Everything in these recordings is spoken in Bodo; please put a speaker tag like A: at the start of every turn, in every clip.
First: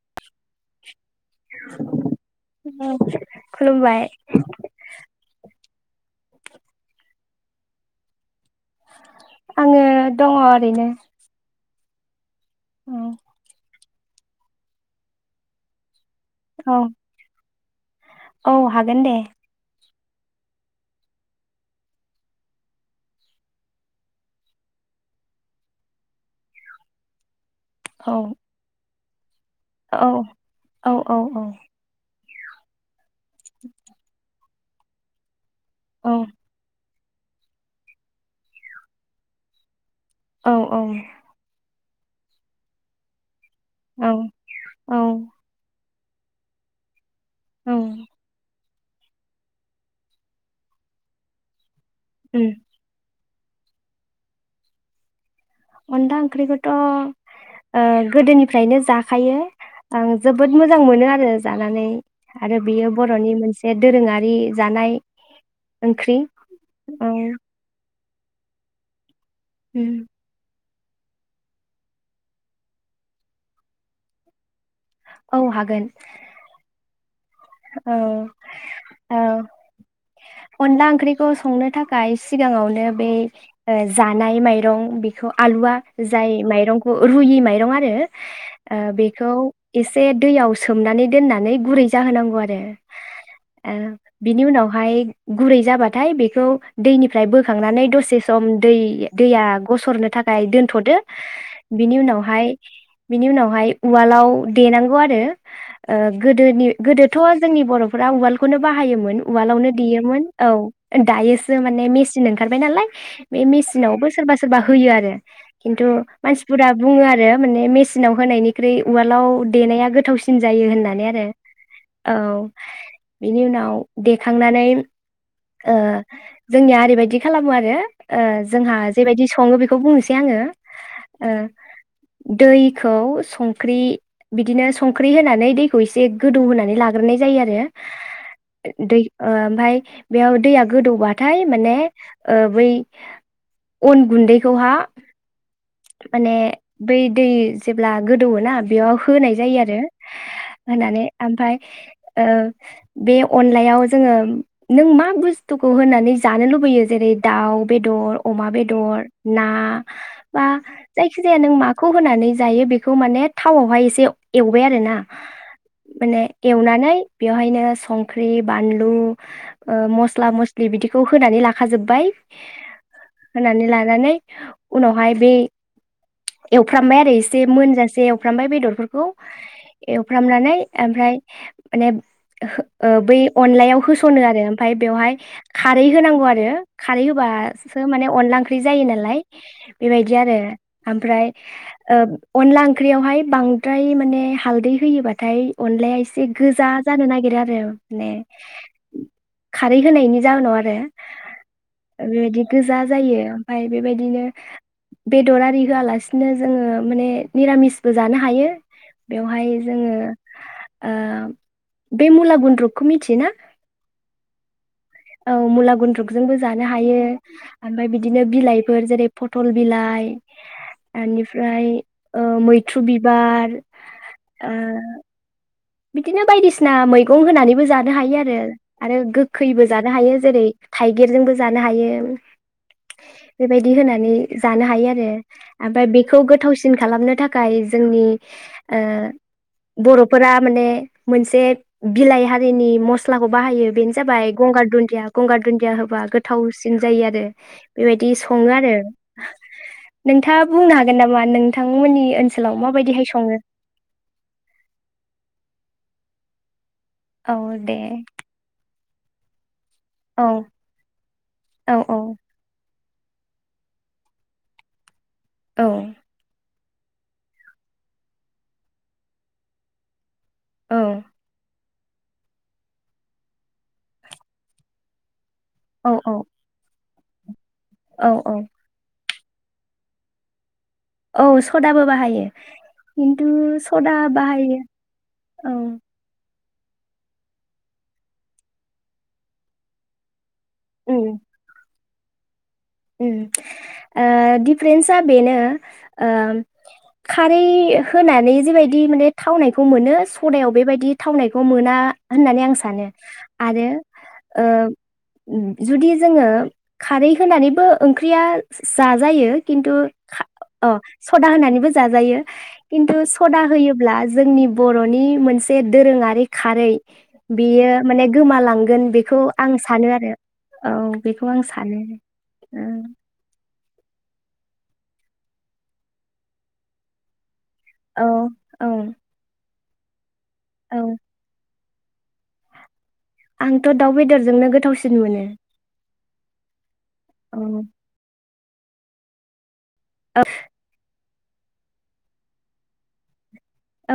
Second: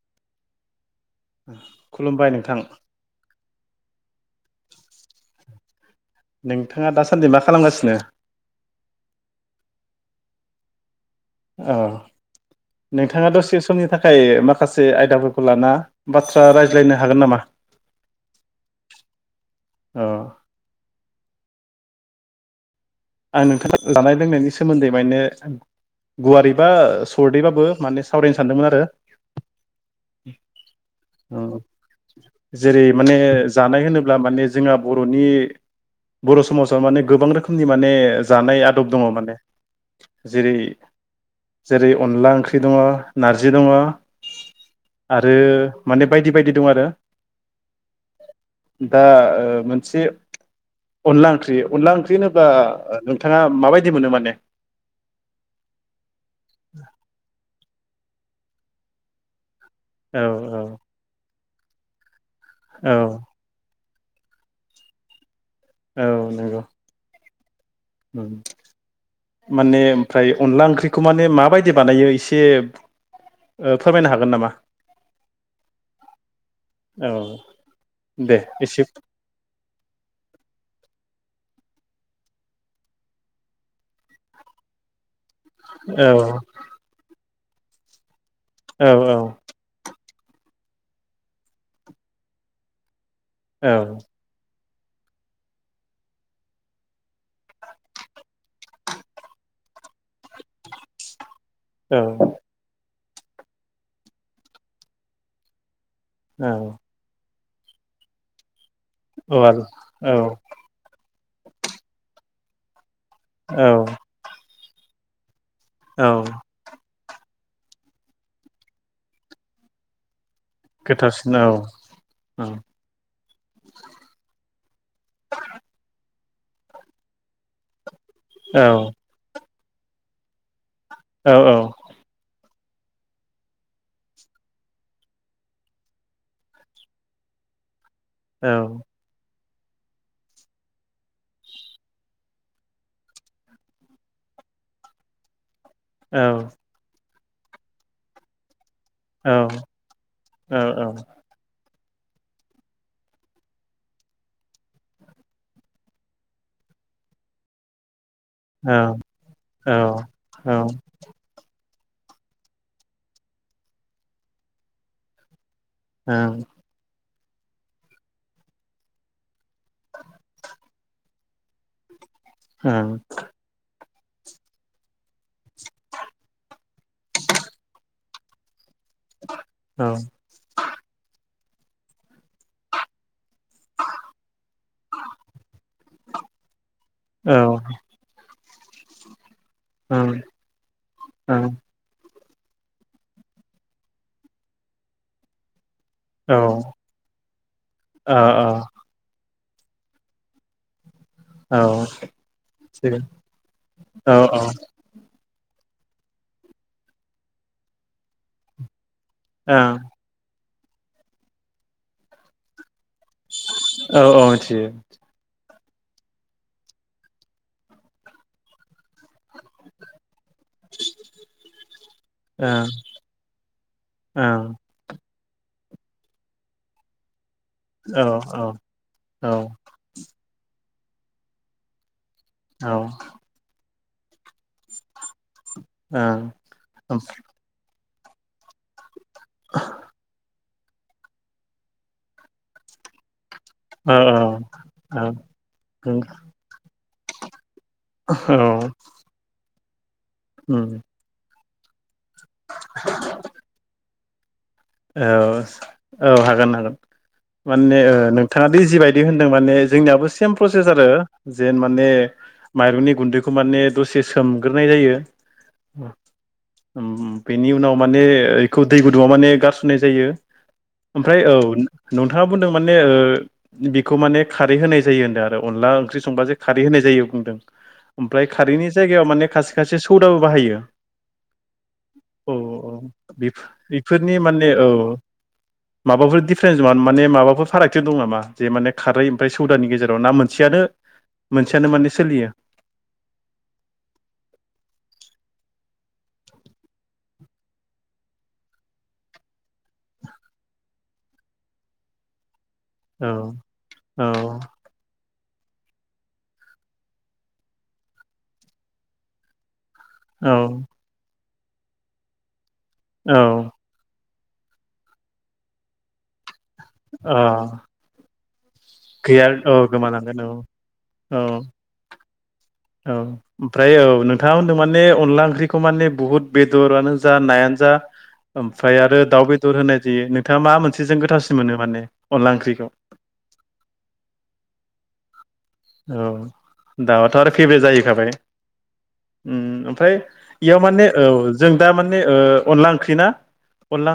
A: [inaudible]
B: खुलुमबाय नोंथां।
A: खुलुमबाय।
B: नोंथाङा दासान्दि मा खालामगासिनो?
A: आङो दङ ओरैनो।
B: औ।
A: औ
B: नोंथाङा दसे सम समनि थाखाय माखासे आयदाफोरखौ लाना बाथ्रा
A: औ
B: रायज्लायनो हागोन नामा?
A: औ हागोन दे
B: अ आं नोंथांनो जानाय लोंनायनि सोमोन्दै माने गुवारै बा सरदैबा बो माने
A: औ
B: सावरायनो सानदोंमोन आरो।
A: औ औ औ औ
B: जेरै माने जानाय होनोब्ला माने जोंहा बर'नि
A: औ
B: बर' समाजाव माने गोबां रोखोमनि हि माने जानाय आदब दंङ माने जेरै
A: औ औ
B: जेरै अनला ओंख्रि दंङ नार जि दंङ
A: औ औ
B: आरो माने बायदि बायदि दं आरो
A: औ
B: दा ओ मोनसे अनला ओंख्रि अनला ओंख्रि बा ओ नों थांङा माबायदि मोनो माने
A: अनला ओंख्रि खौथ ओ गोदोनिफ्रायनो जाखायो। आं
B: औ
A: जोबोद
B: औ
A: मोजां मोनो आरो। जानानै आरो बेयो
B: औ
A: बर'नि मोनसे दोरोंङारि जानाय। ओंख्रि ओं
B: हुम माने
A: उम
B: ओमफ्राय अनला ओंख्रि खौ माने माबायदि बानायो एसे ओ फोरमायनो हागोन नामा?
A: औ हागोन।
B: औ
A: औ
B: दे एसे
A: औ अनला ओंख्रिखौ संनो थाखा य सिगाङावनो बे जानाय माइरं बि बेखौ आलुआ
B: औ
A: जाय माइरंखौ रुयि माइ दं आरो। ओ
B: औ औ
A: बेखौ एसे। दैयाव सोमनानै दोननानै गुरै जाहोनांगौ। गौ आरो। ओ
B: औ
A: बिनि उनाव। बेहाय गुरै जाबाथाय बेखौ दैनिफ्राय बोखांनानै दसे सम दै दैया गसरनो थाखाय दोनथदो बिनि
B: औ
A: उनावहाय बिनि उनावहाय उवालाव देनांगौ आरो। ओ
B: औ
A: गोदोनि गोदो। जोंनि बर'फोरा उवालखौनो । बाहायोमोन
B: उवाल
A: उवालावनो देयोमोन औ। दायोसो माने मेसिन ओंखारबाय नालाय। बे
B: औ
A: मेसिनावबो सोरबा सोरबा होयो आरो। [inaudible] खिनथु
B: औ
A: मानसिफोरा। बुङो आरो माने मेसिनाव होनायनिख्रुइ उवालाव देनाया गोथावसिन। सिन जायो होननानै आरो।
B: गोथावसिन औ
A: औ बिनि उनाव देखांनानै जोंनिया ओरैबायदि खालामो आरो। ओ
B: औ
A: जोंहा जेबायदि सङो बे बेखौ बुंनोसै आङो।
B: औ
A: ओह दैखौ संख्रि बिदिनो संख्रि होनानै दैखौ एसे गोदौ होनानै लाग गोरनाय जायो
B: औ
A: आरो। दै ओ ओमफ्राय बेयाव दैया गोदौबाथाय माने बै अन गुन्दैखौहा
B: औ
A: माने बै दै जेब्ला गोदौवोना बेयाव होनाय जायो
B: औ
A: आरो
B: औ
A: होनानै ओमफ्राय ओ बे अनलायाव जोङो नों मा बुस्थुखौ होनानै जानो लुबैयो जेरै दाउ बेदर। अमा बेदर ना बा जायखि जाया नों मा बेखौ होनानै जायो बेखौ माने थावआवहाय एसे एवबाय आरो ना।
B: ओं।
A: जानाय बेवहाय संख्रि बानलु मस्ला मस्लि बिदिखौ फोनानै लाखाजोब्बाय होनानै लानानै उनावहाय बे एवफ्रामबाय आरो एसे मोनजासे एवफ्रामबाय बेदरफोरखौ बेखौ एवफ्रामनानै ओमफ्राय माने बै अनलायाव होसनो आरो ओमफ्राय बेवहाय खारै होनांगौ आरो खारै होबासो माने अनला ओंख्रि ख्रि जायो नालाय
B: औ
A: बेबायदि आरो ओमफ्राय
B: औ औ
A: अनला ओंख्रियावहाय बांद्राय माने हालदै होयोबाथाय अनलाया एसे
B: औ
A: गोजा जानो नागिरो आरो माने
B: औ
A: खारै होनायनि जाहोनाव आरो
B: औ
A: बेबायदि गोजा
B: थिग
A: जायो ओमफ्राय
B: औ
A: बेबायदिनो बेदर आरि होआलासिनो जोङो माने निरामिसबो जानो हायो बेवहाय
B: औ
A: जोङो बे मुला गुन्द्रुप
B: औ औ मिथियो
A: गुन्द्रुकजोंबो जानो हायो ओमफ्राय बिदिनो बिलाइफोर जेरै फटल बिलाइ बेनिफ्राय
B: ओं
A: मैथ्रु बिबार
B: ओं
A: बिदिनो बायदिसिना मैगं होनानै बो जानो
B: औ
A: हायो आरो
B: औ औ
A: आरो
B: औ ओं
A: गोखैबो जानो हायो जेरै थाइगिरजोंबो जानो हायो
B: औ
A: दि होनानै जानो हायो आरो ओमफ्राय
B: औ
A: बेखौ गोथावसिन खालामनो थाखाय जोंनि ओ बर'फोरा माने मोनसे बिलाइ हारिनि मस्ला बाहायो बेनो जाबाय गंगार दुन्दिया गंगार दुन्दिया होबा गोथावसिन जायो आरो बेबायदि सङो
B: औ
A: आरो नोंथाङा
B: उम
A: बुंनो हागोन नामा नों बिथांमोननि ओनसोलाव माबायदिहाय सङो?
B: औ औ हागोन हागोन।
A: औ दे
B: माने ओ नोंथाङा दि जिबाय दि होनदों माने जोंनियाबो
A: औ
B: सेम प्रसेस आरो जे
A: औ
B: माने
A: औ
B: माइरंनि गुन्दैखौ माने दसे सोमग्रोनाय जायो
A: औ
B: उम उम बेनि उनाव माने एखौ दै गुदुंआ माने गार नाय जायो।
A: औ
B: ओमफ्राय औ नोंथाङा बुंदों माने ओ बिखौ माने खारै होनाय जायो होनदों आ ओ अनला ओंख्रि
A: औ
B: संबाजे खारै होनाय जायो बुंदों
A: औ
B: ओमफ्राय
A: औ
B: खारैनि जायगायाव माने खासे खासे सौदाबो बाहायो
A: औ सदाबो बाहायो
B: औ
A: खिन्थु सदा बाहाय
B: ए औ माबाफोर दि सेजवान माने माबाफोर फारागथि दं नामा जे माने खारै ओमफ्राय सौदानि गेजेराव ना मोन सेयानो
A: उम
B: मोनसेयानो माने सोलियो
A: उम ओ दिफारेन्सा बेनो ओ खारै होनानै जेबायदि माने थावनायखौ मोनो सदायाव बेबायदि थावनायखौ मोना होननानै आं सा सानो
B: औ
A: आरो
B: औ
A: ओ उम जुदि जोङो खारै होनानै बो ओंख्रिया जाजायो खुनथु खा
B: औ
A: अ' सदा होनानैबो जाजायो । किन्थु
B: औ
A: सदा होयोब्ला जोंनि बर'नि मोनसे दोरोङारि खारै
B: अ
A: बेयो माने गोमालां गोन बेखौ
B: गैया
A: आं
B: औ
A: सानो आरो
B: गोमालांगोन
A: औ बेखौ आं सानो ।
B: औ ओमफ्राय औ नोंथाङा होनदों माने अनला ओंख्रिखौ माने बुहुत बेदरानो जा नायानो जा
A: औ औ
B: ओमफाय आरो दाउ बे दोर होनाय जायो नोंथाङा मा
A: औ
B: मोनसेजों गोथावसिन मोनो माने अनला ओंख्रिखौ
A: आंथ' दाउ बेदरजोंनो गोथावसिन मोनो ।
B: औ दाउआथ' आरो फेबो जाहैखाबाय उम ओम फ्राय इयाव माने औ जों दा माने ओ अनला ओंख्रि ना अनला
A: औ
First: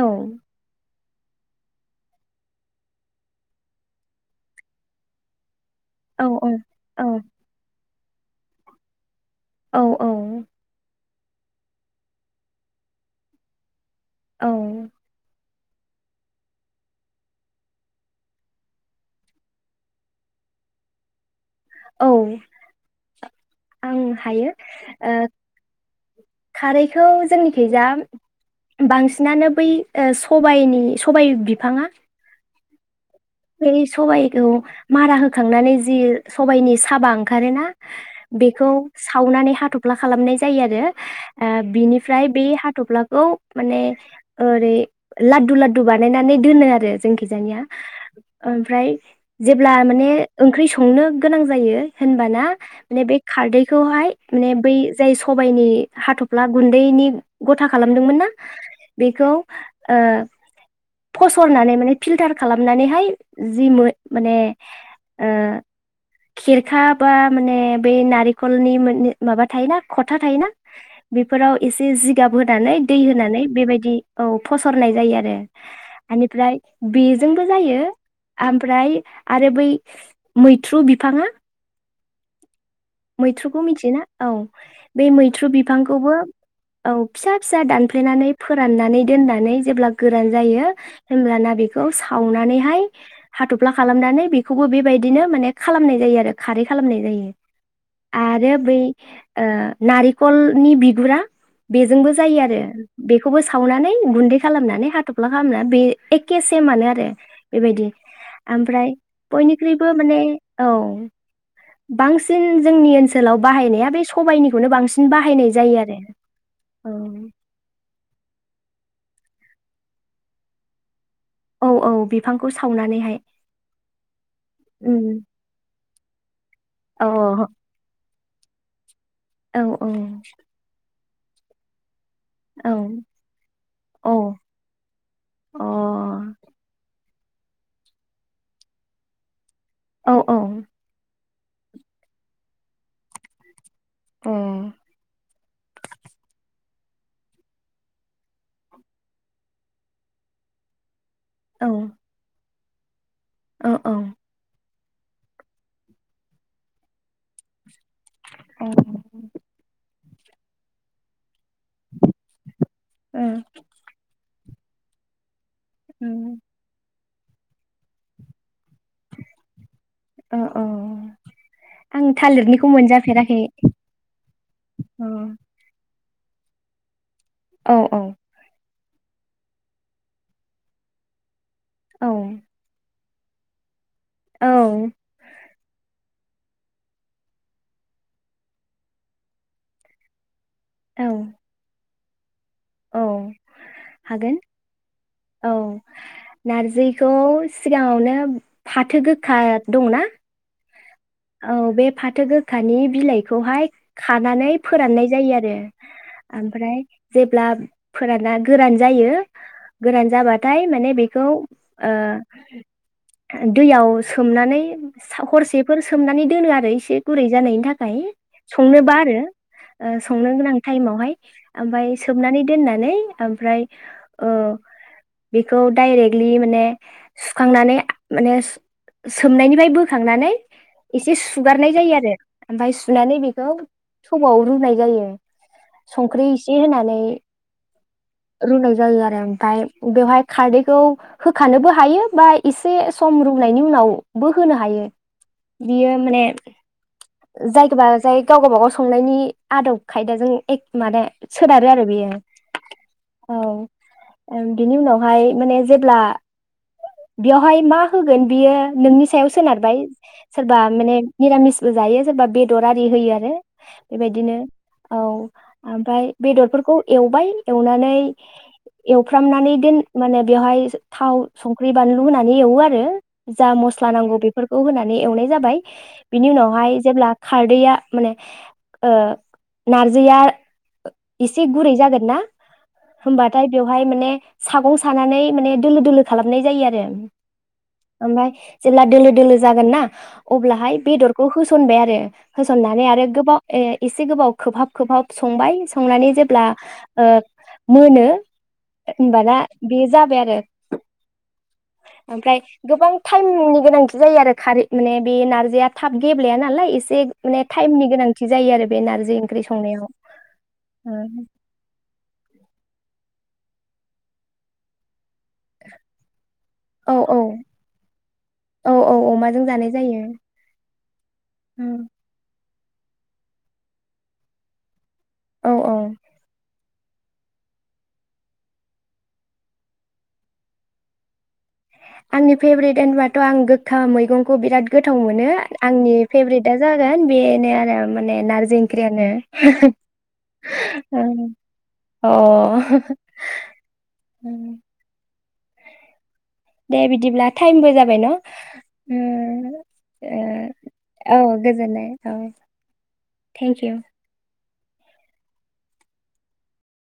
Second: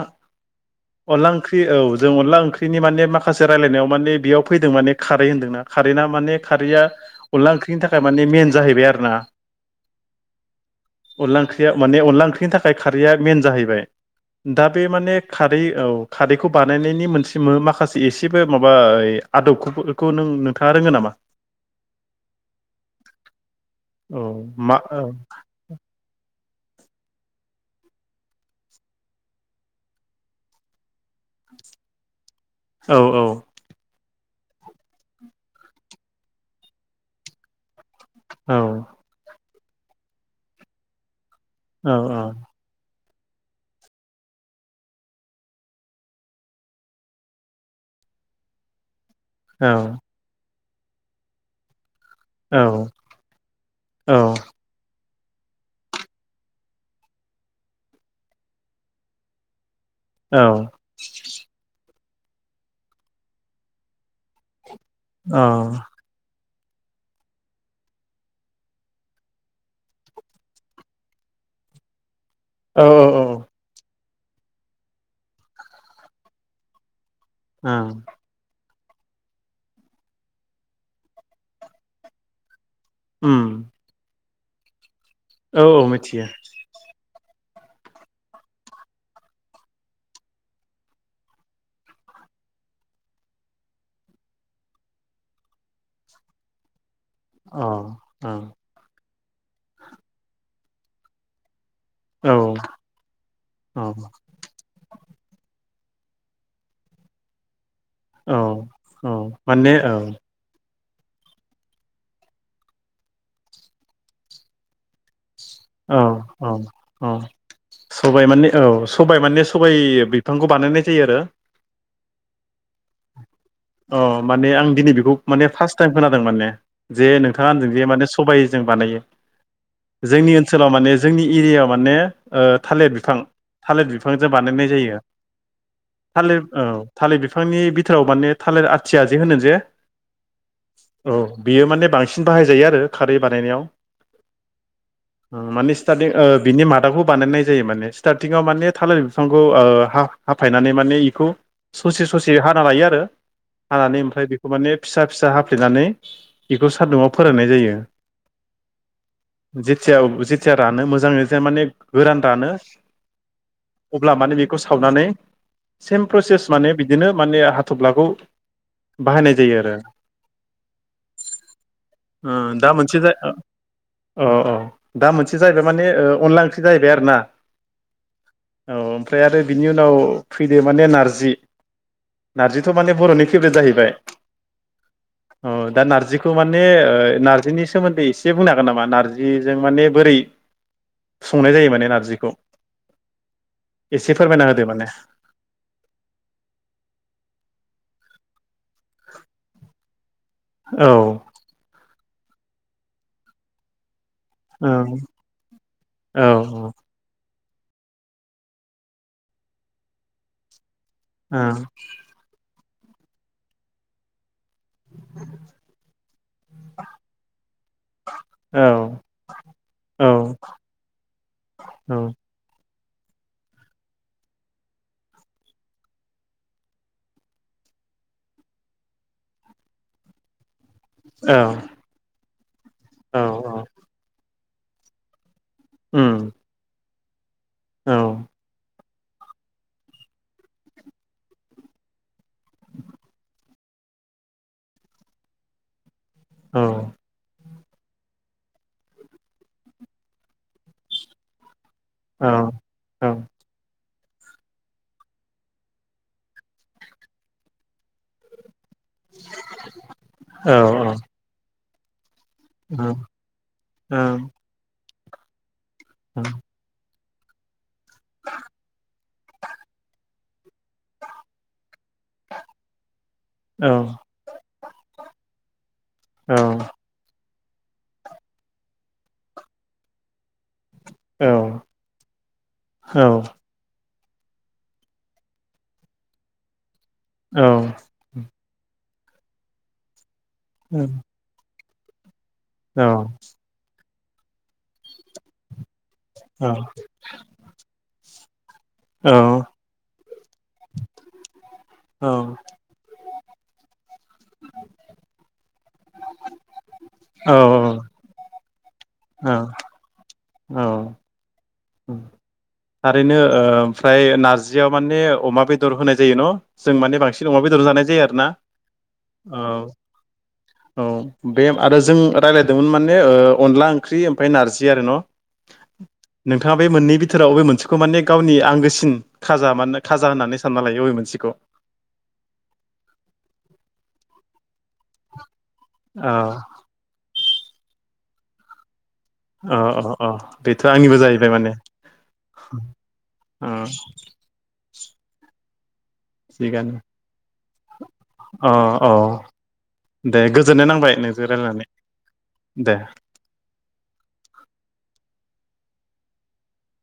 B: अनला ओंख्रि औ जों अनला ओंख्रिनि माने माखासे रायलायनायाव माने बेयाव फैदों माने खारै होन्दोंना खारैना
A: औ
B: माने खारैया
A: औ
B: अनला ओंख्रिनि थाखा थारमाने मेन जाहैबाय आरो ना
A: औ औ
B: अनला ओंख्रिया माने अनला ओंख्रिनि थाखाय खारैया मेन जाहैबाय
A: औ
B: दा बे माने खा खारै औ खारैखौ बानायनायनि मोनसे मो माखासे एसेबो माबा ओइ आदबखोफोरखौ नों नोंथाङा रोङो नामा?
A: औ आं
B: औ
A: हायो
B: मा औ
A: ओ खारैखौ जोंनिखै जा बांसिनानो बै ओ सबायनि सबाय बिफाङा
B: औ औ
A: बे सबाय औ मारा होखांनानै जि सबायनि साबा ओंखारोना
B: औ
A: बेखौ सावनानै हा थ'फ्ला खालामनाय जायो आरो ओ
B: औ
A: बिनिफ्राय
B: औ
A: बे हाथ'फ्ला खौ माने ओरै लाददु लाददु बानायनानै दोनो आरो जोंखिजानिया ओमफ्राय
B: औ
A: जेब्ला माने ओंख्रि संनो गोनां जायो होनबाना
B: औ
A: माने बे खारदैखौहाय
B: औ
A: माने बै जाय सबायनि हाथ'फ्ला गुन्दैनि गथा खालामदोंमोनना बेखौ ओ फसरनानै माने फिल्टार खालामनानैहाय जि मो माने
B: ओ
A: खेरखा बा माने बै नारेंखलनि मोन माबा थायोना खथा थायोना बेफोराव एसे जि गाब होनानै
B: औ
A: दै
B: ओं
A: होनानै बेबायदि औ फसरनाय जायो आरो एनिफ्राय बि जोंबो जायो। ओमफ्राय आरो बै मैथ्रु बिफाङा
B: उम
A: मैथ्रुखौ मिथियोना औ बे मैथ्रु
B: औ औ
A: बिफांखौबो
B: मिथियो
A: औ फिसा फिसा दानफ्लेनानै फोराननानै दोननानै जेब्ला गोरान जायो होमब्लाना बेखौ सावनानैहाय हाथ'फ्ला खालामनानै बेखौबो बेबायदिनो माने खालामनाय जायो आरो खारै खालामनाय जायो
B: औ औ
A: आरो बै ओ नारेंखलनि बिगुरा बेजोंबो जायो
B: औ
A: आरो बेखौबो
B: औ
A: सावनानै गुन्दै खालामनानै हाथ'फ्ला खालामना बे एखे सेमानो आरो बेबायदि आमफ्राय
B: औ माने
A: बयनिख्रुइबो
B: औ
A: माने औ बांसिन जोंनि ओनसोलाव बाहायनाया बे सबायाइनिखौनो बांसिन बाहायनाय जायो
B: औ
A: आरो
B: औ औ सबाइ माने औ सबाइ माने सबाइ बिफांखौ बानायनाय जायो आरो
A: औ औ बिफांखौ सावनानैहाय
B: अ माने आं दिनै बेखौ
A: उम
B: माने फास्ट टाइम खोनादों माने
A: औ
B: जे नोंथाङा होनदों जे माने स सबाइ जों बानायो
A: औ
B: जोंनि ओनसोलाव माने जोंनि एरिया माने ओ
A: औ
B: थालिर बिफां थालिर
A: औ
B: बिफांजों बानायनाय जायो। थालिर
A: अ
B: औ थालिर बिफांनि बिथोराव माने थालिर आथिया जे होनो जे
A: औ औ
B: औ बियो माने बांसिन बाहायजायो आरो खारै बानायनायाव
A: अ
B: ओम माने स्टादि ओ बिनि माथ यावबो बानायनाय जायो माने स्थारथिंयाव माने थालेर बिफांखौ ओ हा-हाफायनानै माने इ खौ
A: औ
B: ससे ससे हा ना लायो आरो
A: औ
B: हानानै
A: औ
B: ओमफाय बेखौ माने फिसा फिसा हाफ्लेनानै बेखौ सान्दुंआव फोराननाय जायो। जेथिआ जिथिया रानो मोजाङै माने गोरान रानो
A: अ
B: अब्ला माने बे खौ सावनानै
A: ओ
B: सेम प्रसेस माने बि दिनो माने हाथब्लाखौ बाहायनाय जायो आरो।
A: औ औ आं
B: ओ
A: थालिरनिखौ
B: दा मोनसे जा ओ
A: मोनजाफेराखै
B: अह अह
A: औ
B: दा मोनसे जाहैबाय माने ओ अनला ओंख्रि जाहैबाय आरो ना।
A: औ औ।
B: औ ओमफ्राय आरो बिनि उनाव फैदो माने नारजि।
A: औ
B: नारजिथ' माने बर'नि फेब्रेथ जाहैबाय। अह दा नारजि खौ माने ओ नार्जिनि सोमोन्दै एसे बुंनो हागोन नामा नारजिजों माने बोरै
A: औ
B: संनाय जायो माने नारजि खौ।
A: औ हागोन
B: होदो माने
A: औ नारजिखौ सिगाङावनो फाथो गोखा दंना?
B: औ।
A: औ बे फाथो गोखानि बिलाइखौहाय खानानै
B: औ
A: फोराननाय जायो आरो
B: औ
A: ओमफ्राय जेब ब्ला फोराना गोरान जायो गोरान जाबाथाय माने बेखौ ओ दैयाव सोमनानै सा हरसेफोर सोमनानै दोनो आरो एसे गुरै जानायनि थाखाय
B: औ
A: संनोबा आरो ओ
B: औ औ
A: संनो गोनां टाइमावहाय ओमफाय
B: थारैनो
A: सोबनानै दोन होननानै ओमफ्राय ओ बेखौ डाइरेक्टलि माने सुखांनानै माने सोमनायनिफाय बोखांनानै एसे सुगारनाय जायो आरो ओमफाय सुनानै बेखौ थौ वाव रुनाय जायो। संख्रि इसे होनानै रुनाय जायो आ ओमफाय बेवहाय खारदैखौ होखानोबो हायो बा एसे सम रुनायनि उनावबो होनो हायो। बियो माने जायगाबा जाय गावबा गाव संनायनि आदब खायदाजों एक माने सोनारो आरो बियो औ बिनि उनावहाय माने जेब्ला बेयावहाय मा होगोन बियो नोंनि सायाव सोनारबाय सोरबा माने निरामि स बो जायो। सोरबा बेदर आरि होयो आरो बेबायदिनो औ ओमफ्राय बेदरफोरखौ एवबाय एवनानै एवफ्रामनानै दोन माने बेवहाय थाव संख ख्रि बानलु होनानै एवो आरो जा मस्ला नांगौ बेफोरखौ होना नै एवनाय जाबाय बिनि उनावहाय जेब्ला खारदैया माने ओ नारजैया एसे गुरै जागोनना होमबाथाय बेवहाय माने सागं सानानै माने दोलो-दोलो खालामनाय जायो आरो। ओमफाय जेब्ला दोलो-दोलो जागोन ना अब्लाहाय बेदरखौ होस न खुनबाय आरो। होसननानै आरो गोबाव ए एसे गोबाव खोबहाब-खोबहाब संबाय संनानै जेब्ला ओ मोनो ओमबाना बि जाबाय आ रो ओमफ्राय गोबां टाइमनि गोनांथि जायो आरो। खारै माने बे नारजिया थाब गबलेया नालाय एसे बे माने
B: ओ
A: टाइमनि गोनां थि जायो आरो बे नारजि ओंख्रि संनायाव ओ
B: ओरैनो ओमफ्राय नारजियाव माने अमा बेदर होनाय जायो न जों
A: औ
B: माने
A: औ
B: बांसिन अमा बेदर जानाय जायो आरोना
A: औ औ
B: ओ
A: अमाजों जानाय जायो
B: औ बे आरो जों रायलाय मोन माने अनला ओंख्रि ओमफ्राय नारजि आरो न'
A: औ औ
B: [inaudible] नोंथाङा बे मोननै बिथोराव बे मोन मोनसेखौ माने गावनि आंगोसिन खाजा मान खाजा होननानै सानना लायो बबे मोनसेखौ?
A: आंनि थ' बिराद गोथाव मोनो आंनि
B: अ
A: फेब्रेटआ जागोन बेनो आरो माने नारजै
B: अ अ अ बेथ' आंनिबो जाहैबाय
A: [unintelligible]
B: माने
A: अ
B: अ
A: [unintelligible]
B: थिगानो
A: दे बिदिब्ला टाइमबो जाबाय न'
B: अ अ दे गोजोननाय नांबाय
A: औ
B: नोंजों रायलायनानै
A: गोजोननाय औ
B: दे
A: थेंक इउ